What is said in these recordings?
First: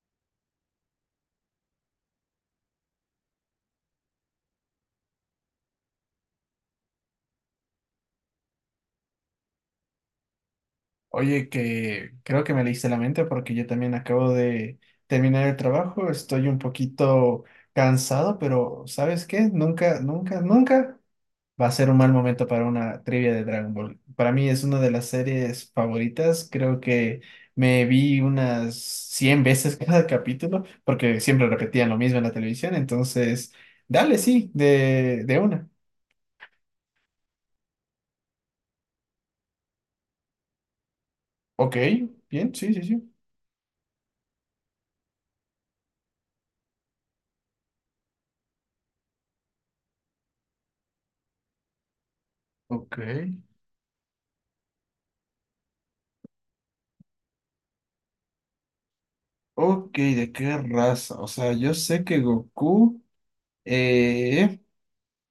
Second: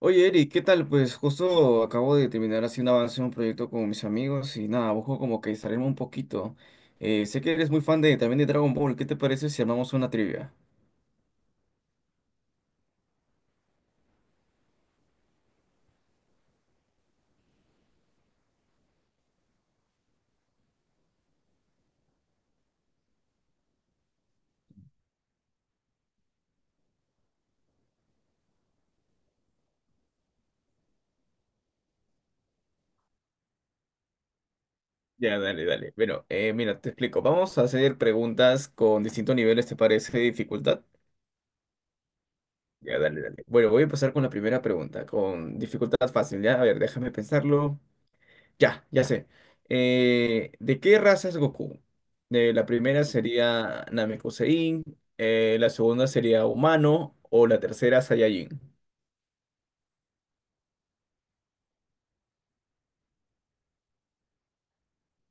Oye, Eric, ¿qué tal? Pues justo acabo de terminar haciendo avance en un proyecto con mis amigos y nada, busco como que distraerme un poquito. Sé que eres muy fan de también de Dragon Ball. ¿Qué te parece si armamos una trivia? Oye, que creo que me leíste la mente porque yo también acabo de terminar el trabajo, estoy un poquito cansado, pero ¿sabes qué? Nunca, nunca, nunca va a ser un mal momento para una trivia de Dragon Ball. Para mí es una de las series favoritas, creo que me vi unas 100 veces cada capítulo porque siempre repetían lo mismo en la televisión, entonces, dale, sí, de, Ya, de dale, una. dale. Bueno, mira, te explico. Vamos a hacer preguntas con distintos niveles, ¿te parece de dificultad? Ok, bien, sí, sí, Ya, sí. dale, dale. Bueno, voy a empezar con la primera pregunta, con dificultad fácil, ¿ya? A ver, déjame pensarlo. Ya sé. ¿De qué raza es Goku? De la Ok. primera sería Namekusein, la segunda sería humano o la tercera Saiyajin. Ok, ¿de qué raza? O sea, yo sé que Goku eh,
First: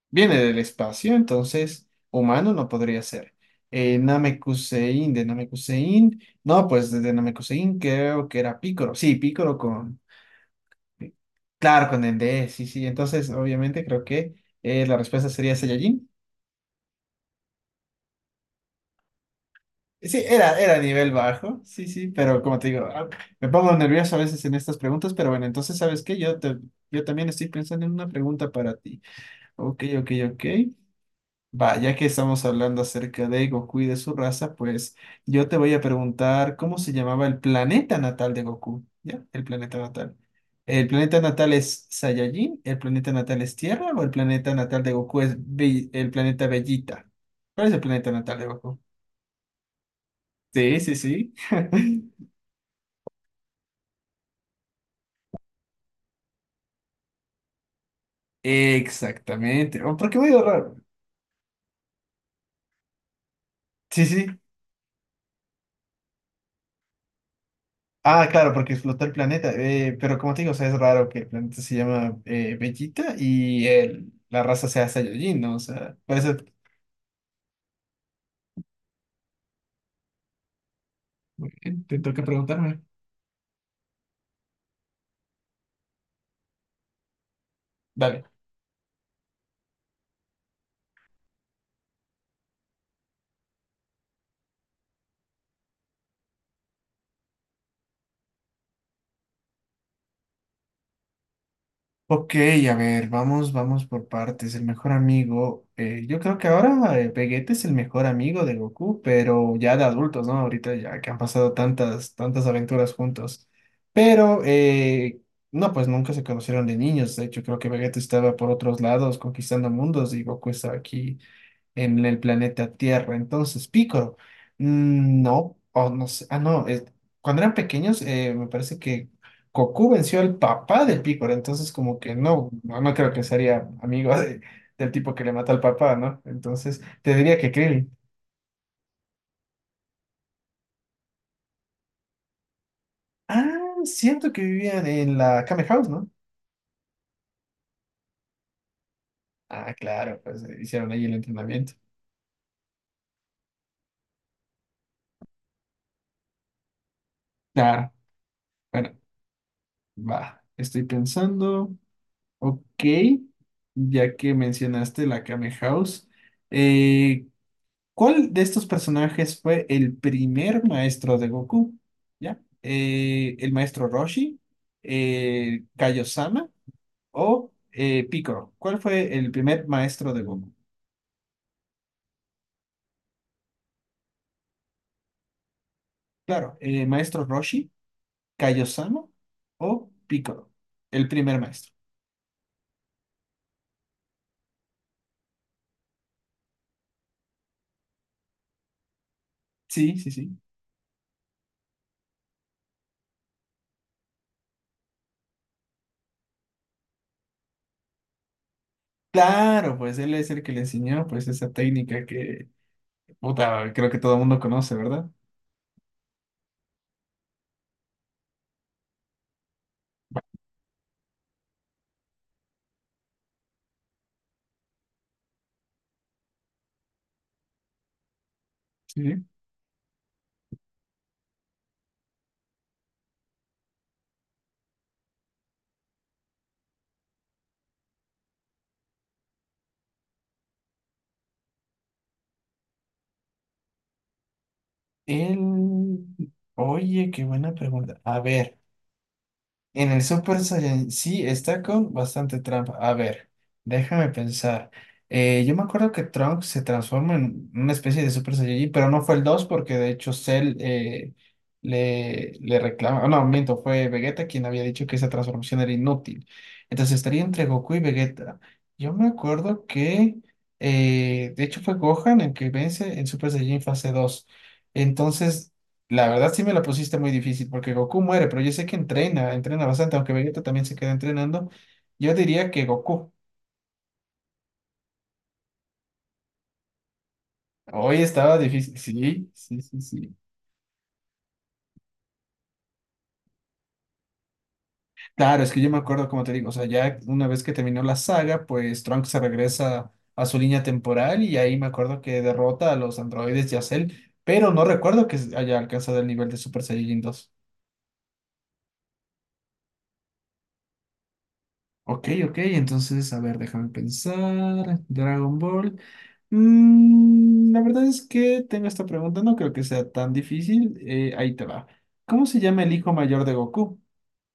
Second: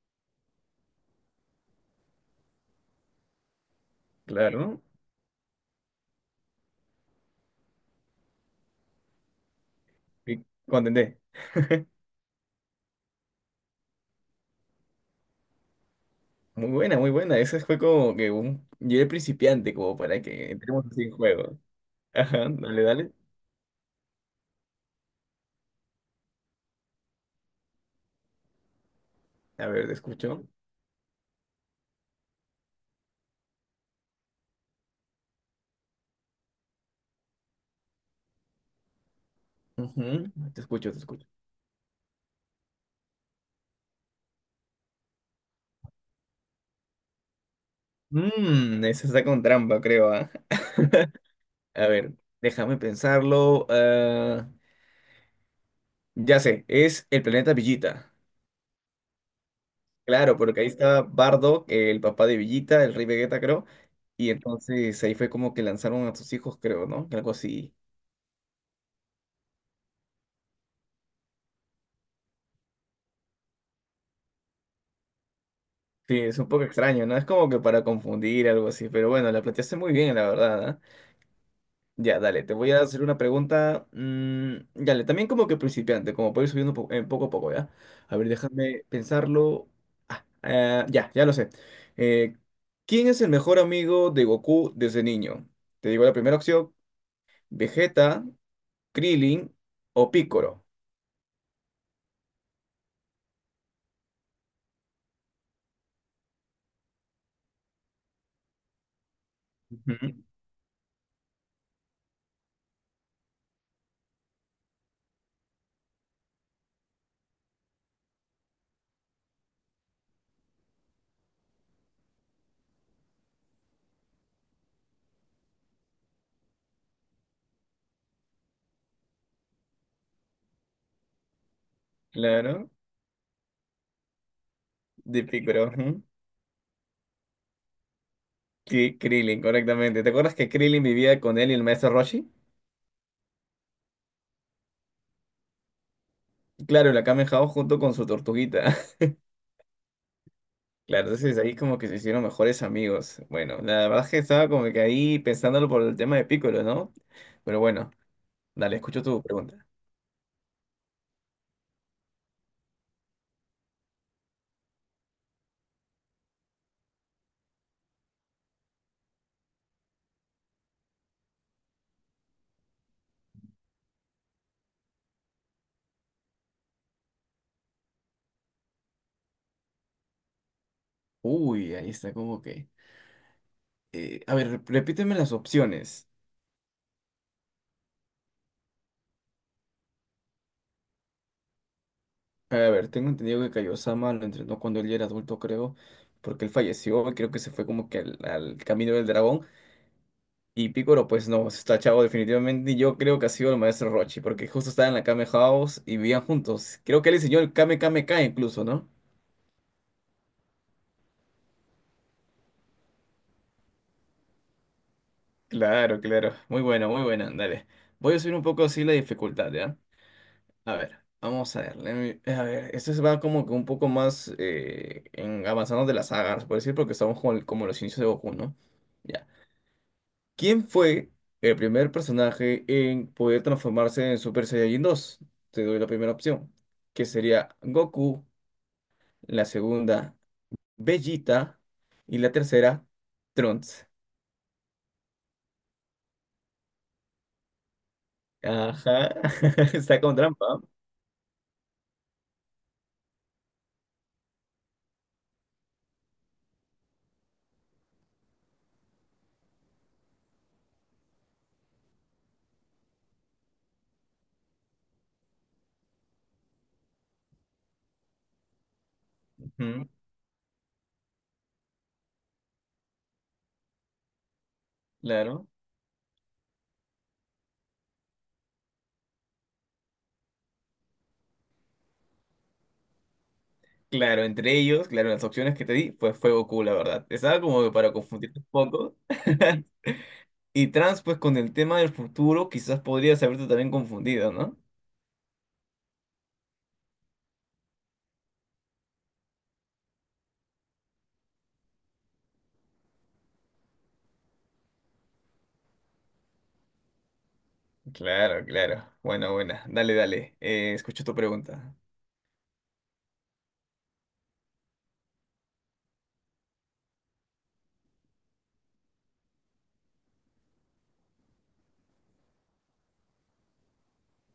viene del espacio, entonces humano no podría ser. Eh, Claro, ¿no? Namekusein, de Namekusein, no, pues desde Namekusein creo que era Picoro. Sí, Picoro con, Y Contendé. claro, con el D, sí, sí. Entonces, obviamente creo que la respuesta sería Saiyajin. Muy buena, muy buena. Ese fue como que un... Yo era principiante, como para Sí, que era, era entremos así nivel en bajo, juego. sí, sí, pero Ajá, como te dale, digo, dale. me pongo nervioso a veces en estas preguntas, pero bueno, entonces, ¿sabes qué? Yo también estoy pensando en una pregunta para ti. A Ok, ver, te ok, ok. escucho. Va, ya que estamos hablando acerca de Goku y de su raza, pues yo te voy a preguntar cómo se llamaba el planeta natal de Goku, ¿ya? El planeta natal. Ujú, te ¿El escucho, te planeta escucho. natal es Saiyajin? ¿El planeta natal es Tierra? ¿O el planeta natal de Goku es el planeta Bellita? ¿Cuál es el planeta natal de Goku? Mmm, esa está con trampa, creo, ¿ah? Sí, sí, sí. A ver, déjame pensarlo. Ya sé, es el planeta Villita. Exactamente. Oh, ¿por qué me he Claro, ido porque ahí raro? estaba Bardock, el papá de Villita, el rey Vegeta, creo. Sí, sí. Y entonces ahí fue como que lanzaron a sus hijos, creo, ¿no? Algo así. Ah, claro, porque explotó el planeta. Pero como te digo, o sea, es raro que el planeta se llama Bellita y la raza sea Saiyajin, ¿no? O sea, Sí, parece. es Eso un poco extraño, ¿no? Es como que para confundir, algo así. Pero bueno, la planteaste muy bien, la verdad, ¿ah? Te Ya, toca dale, te voy preguntarme. a hacer una pregunta. Dale, también como que principiante, como para ir subiendo poco a poco, ¿ya? A Dale. ver, déjame pensarlo. Ya lo sé. Eh, ¿Quién es el mejor amigo de Goku desde niño? Te digo la primera opción, Vegeta. Krillin o Pícoro. Ok, a ver, vamos por partes. El mejor amigo, yo creo que ahora Vegeta es el mejor amigo de Goku, pero ya de Ujú. adultos, ¿no? Ahorita ya que han pasado tantas, tantas aventuras juntos. Pero, no, pues nunca se conocieron de niños. De hecho, creo que Vegeta estaba por otros lados conquistando mundos y Goku estaba aquí en el planeta Tierra. Entonces, Pícoro, mm, no, o no sé, ah, no, cuando eran pequeños, me parece que Goku venció al papá de Pícoro, entonces como que no, Claro, no, no creo que sería del tipo que de le mata al Pícoro. papá, Ujú. ¿no? Entonces, te diría que Krillin. Krillin, correctamente. ¿Te acuerdas que Krillin vivía con él y el maestro Roshi? Ah, siento que vivían en la Kame House, ¿no? Claro, y la Kamen Hao junto con su tortuguita. Ah, claro, pues hicieron ahí Claro, el entonces ahí entrenamiento. como que se hicieron mejores amigos. Bueno, la verdad es que estaba como que ahí pensándolo por el tema de Piccolo, ¿no? Pero Claro, bueno, dale, bueno, escucho tu pregunta. va, estoy pensando. Ok, ya que mencionaste la Kame House, eh, ¿cuál de estos personajes fue el primer maestro de Goku? ¿Ya? ¿El maestro Roshi, Kaiosama o Piccolo? ¿Cuál fue el primer maestro de Goku? Uy, ahí está como que... a ver, repíteme las opciones. Claro, maestro Roshi, Kaiosama o Piccolo, el primer maestro. A ver, tengo entendido que Kaiosama lo entrenó cuando él ya era adulto, creo, porque él falleció, creo que se fue como que al camino del dragón. Sí, sí, sí. Y Picoro, pues no, está chavo definitivamente. Y yo creo que ha sido el maestro Rochi, porque justo estaba en la Kame House y vivían juntos. Creo que él enseñó el Kame Kame K incluso, ¿no? Claro, pues él es el que le enseñó pues esa técnica que, puta, creo que todo el mundo conoce, ¿verdad? Claro, claro. Muy buena, muy buena. Dale. Voy a subir un poco así la dificultad, ¿ya? A ver, vamos a ver. A ver, esto se va como que un poco más en avanzando de las sagas, por decir, porque estamos con, como en los inicios de Goku, ¿no? Sí. Ya. ¿Quién fue el primer personaje en poder transformarse en Super Saiyajin 2? Te doy la primera opción, que sería Goku, la segunda, Vegeta y la tercera, Trunks. El... Oye, qué buena pregunta. A ver. Ajá, En está el con Super trampa. Saiyan sí está con bastante trampa. A ver, déjame pensar. Yo me acuerdo que Trunks se transforma en una especie de Super Saiyajin, pero no fue el 2 porque de hecho Cell le reclama. No, miento, fue Vegeta quien había dicho que esa transformación era inútil. Entonces estaría entre Goku y Vegeta. Yo me acuerdo Ujú, que de hecho fue Gohan el que vence en Super Saiyajin fase 2. claro, Entonces la verdad sí me la pusiste muy difícil porque Goku muere, pero yo sé que entrena, entrena bastante, aunque Vegeta también se queda entrenando. Yo diría que Goku. claro, entre ellos, claro, las opciones que te di, pues fue Goku, la verdad. Estaba como que para Hoy estaba confundirte un difícil. poco. Sí, sí, sí, sí. Y Trunks, pues con el tema del futuro, quizás podrías haberte también confundido, ¿no? Claro, es que yo me acuerdo, como te digo, o sea, ya una vez que terminó la saga, pues Trunks se regresa a su línea temporal y ahí me acuerdo que derrota a los androides y a Cell, pero no recuerdo que haya alcanzado el nivel de Super Saiyajin dos. Claro, claro. Bueno, buena. Dale, dale. Escucho tu pregunta. Ok, ok, entonces, a ver, déjame pensar. Dragon Ball. Mm, la verdad es que tengo esta pregunta, no creo que sea tan difícil. Ahí te va. ¿Cómo se llama el hijo mayor de Goku?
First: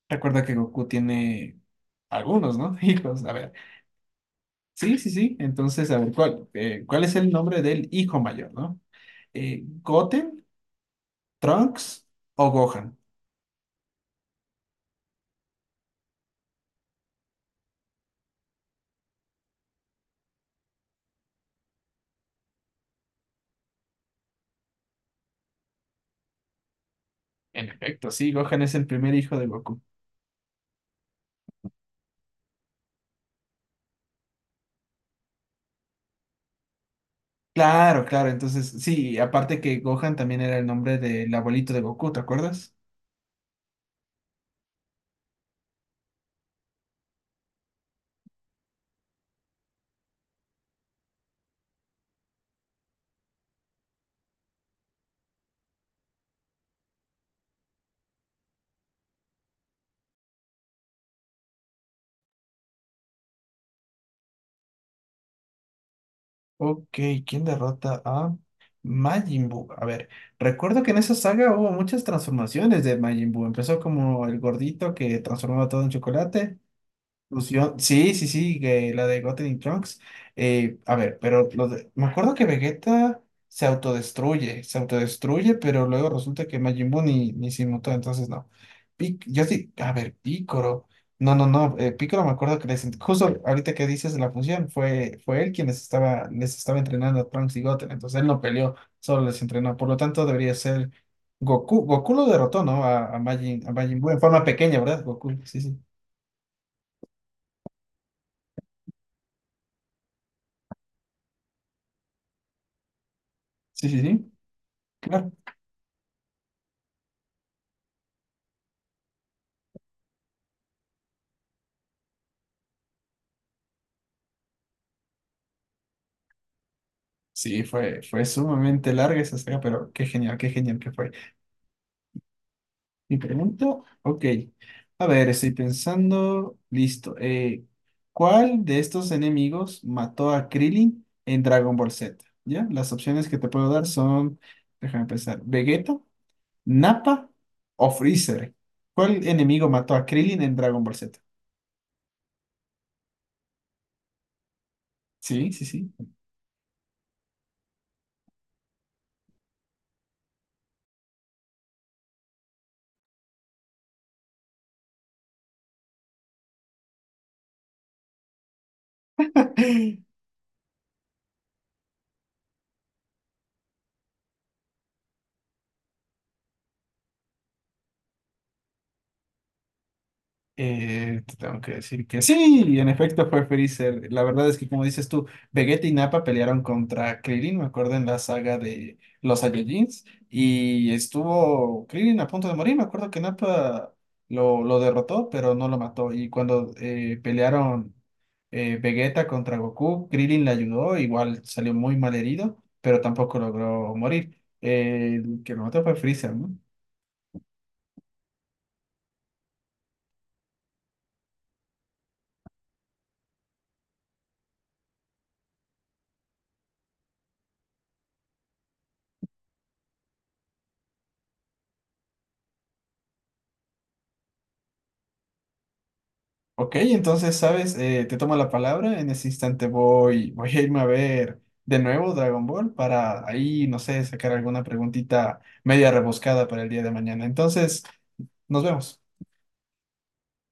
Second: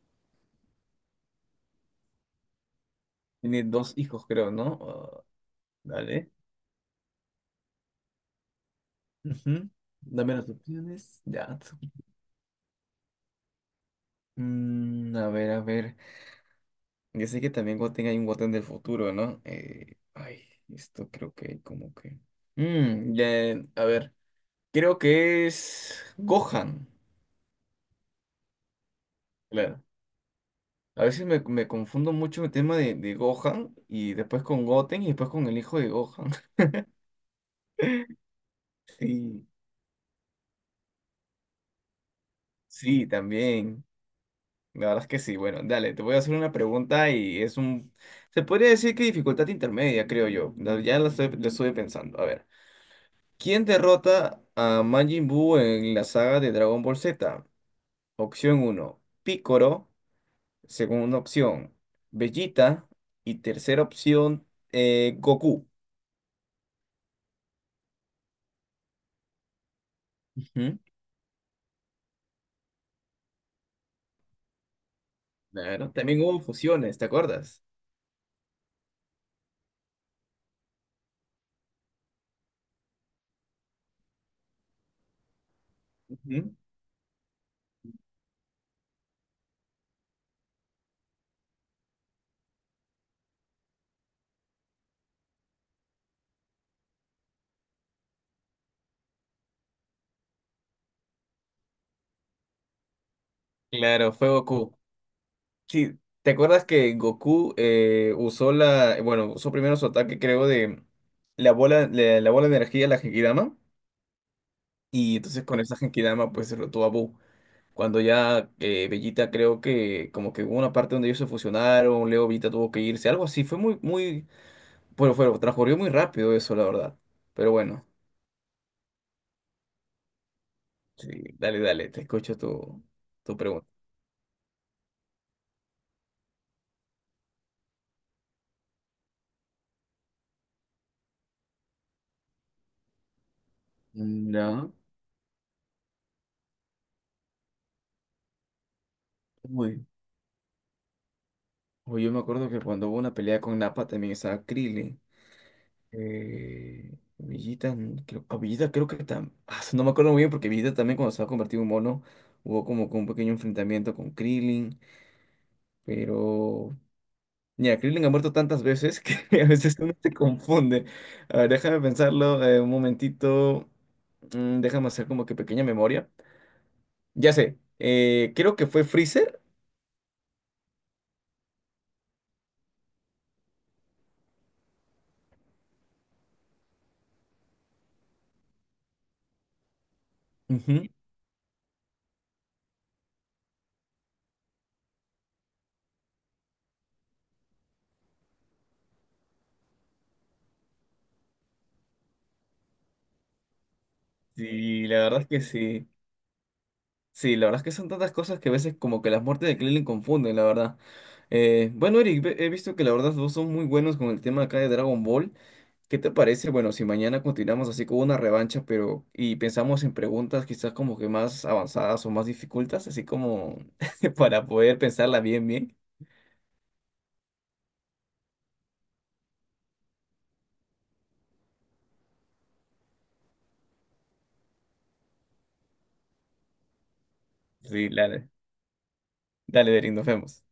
Recuerda que Goku tiene algunos, ¿no? Hijos, a ver. Tiene dos hijos, creo, ¿no? Sí, sí, Ah, sí. Entonces, a ver, dale. ¿Cuál es el nombre del hijo mayor, ¿no? Ujú. Dame ¿Goten, las opciones. Ya. Trunks o Gohan? Mm, a ver, a ver. Yo sé que también Goten hay un Goten del futuro, ¿no? Esto creo que como que... Mm, ya, a ver. Creo que es Gohan. En efecto, sí, Gohan es el primer hijo de Goku. Claro. A veces me confundo mucho el tema de Gohan y después con Goten y después con el hijo de Gohan. Claro, claro. Entonces, sí, Sí, aparte que Gohan también era el nombre del abuelito de Goku, ¿te acuerdas? sí, también. La verdad es que sí. Bueno, dale, te voy a hacer una pregunta y es un... Se podría decir que dificultad intermedia, creo yo. Ya la estoy, la estuve pensando. A ver. ¿Quién derrota a Majin Buu en la saga de Dragon Ball Z? Opción uno Piccolo. Segunda opción, Vegeta. Y tercera opción, Goku. Ok, ¿quién derrota a Majin Buu? A ver, Ujú. recuerdo que en esa saga hubo muchas transformaciones de Majin Buu. Empezó como el gordito que transformaba todo en Claro, también hubo chocolate. fusiones, ¿te acuerdas? Fusión, sí, sí, sí, que la de Goten y Trunks. A ver, me acuerdo que Vegeta se autodestruye, pero luego resulta Ujú. que Majin Buu ni se inmutó, entonces no. Yo sí, a ver, Picoro. No, no, no, Picoro me acuerdo que les, justo ahorita que dices de la fusión, fue él quien les estaba entrenando a Trunks y Goten, entonces él no peleó, solo les entrenó, por lo tanto debería ser Goku. Goku lo derrotó, ¿no? A Majin Buu Claro, en fue forma Goku. pequeña, ¿verdad? Goku, sí, sí, Sí, ¿te acuerdas que Goku usó la, bueno, usó primero su ataque, creo, de la bola, la bola de energía, la Genkidama, sí, sí, sí. y Claro. entonces con esa Genkidama pues derrotó a Buu. Cuando ya Vegeta creo que como que hubo una parte donde ellos se fusionaron, Leo Vegeta tuvo que irse, algo así, fue bueno, fue, transcurrió muy rápido eso, la verdad. Pero Sí, bueno, fue, fue sumamente larga esa saga, pero qué genial que sí, fue. dale, dale, te escucho Mi tu pregunta, pregunta. ok. A ver, estoy pensando, listo. ¿Cuál de estos enemigos mató a Krillin en Dragon Ball Z? ¿Ya? Las opciones que te puedo dar son, No. déjame pensar, Vegeta, Nappa o Freezer. ¿Cuál enemigo Uy, mató a Krillin en Dragon Ball Z? oye, yo me acuerdo que cuando hubo una pelea con Nappa también estaba Krillin. Sí, sí, sí. Eh, Villita, creo, a Villita creo que no me acuerdo muy bien porque Villita también cuando se ha convertido en mono hubo como que un pequeño enfrentamiento con Krillin, pero mira, Krillin ha muerto tantas veces que a veces uno se confunde. A ver, déjame pensarlo un momentito, déjame hacer como que pequeña memoria. Ya sé, creo que fue Freezer. Te tengo que decir que sí, y en efecto fue Freezer. La verdad es que, como dices tú, Vegeta y Nappa pelearon contra Krillin, me acuerdo, en la saga de los Saiyajins, Ujú. y estuvo Krillin a punto de morir. Me acuerdo que Nappa lo derrotó, pero no lo mató. Y cuando pelearon Vegeta contra Goku, Krillin le ayudó, igual salió muy mal herido, pero tampoco logró morir. Sí, la verdad es que El que lo mató sí. fue Freezer, ¿no? Sí, la verdad es que son tantas cosas que a veces como que las muertes de Krillin confunden, la verdad. Bueno, Eric, he visto que la verdad vos son muy buenos con el tema acá de Dragon Ball. ¿Qué te parece? Bueno, si mañana continuamos así con una revancha, pero y pensamos en preguntas quizás como que más avanzadas o más dificultas, así como para poder pensarla bien. Ok, entonces, ¿sabes? Te tomo la palabra. En ese instante voy a irme a ver de nuevo Dragon Ball para ahí, no sé, sacar alguna preguntita media rebuscada para el día de mañana. Entonces, Sí, dale, nos vemos. dale, Eric, nos vemos.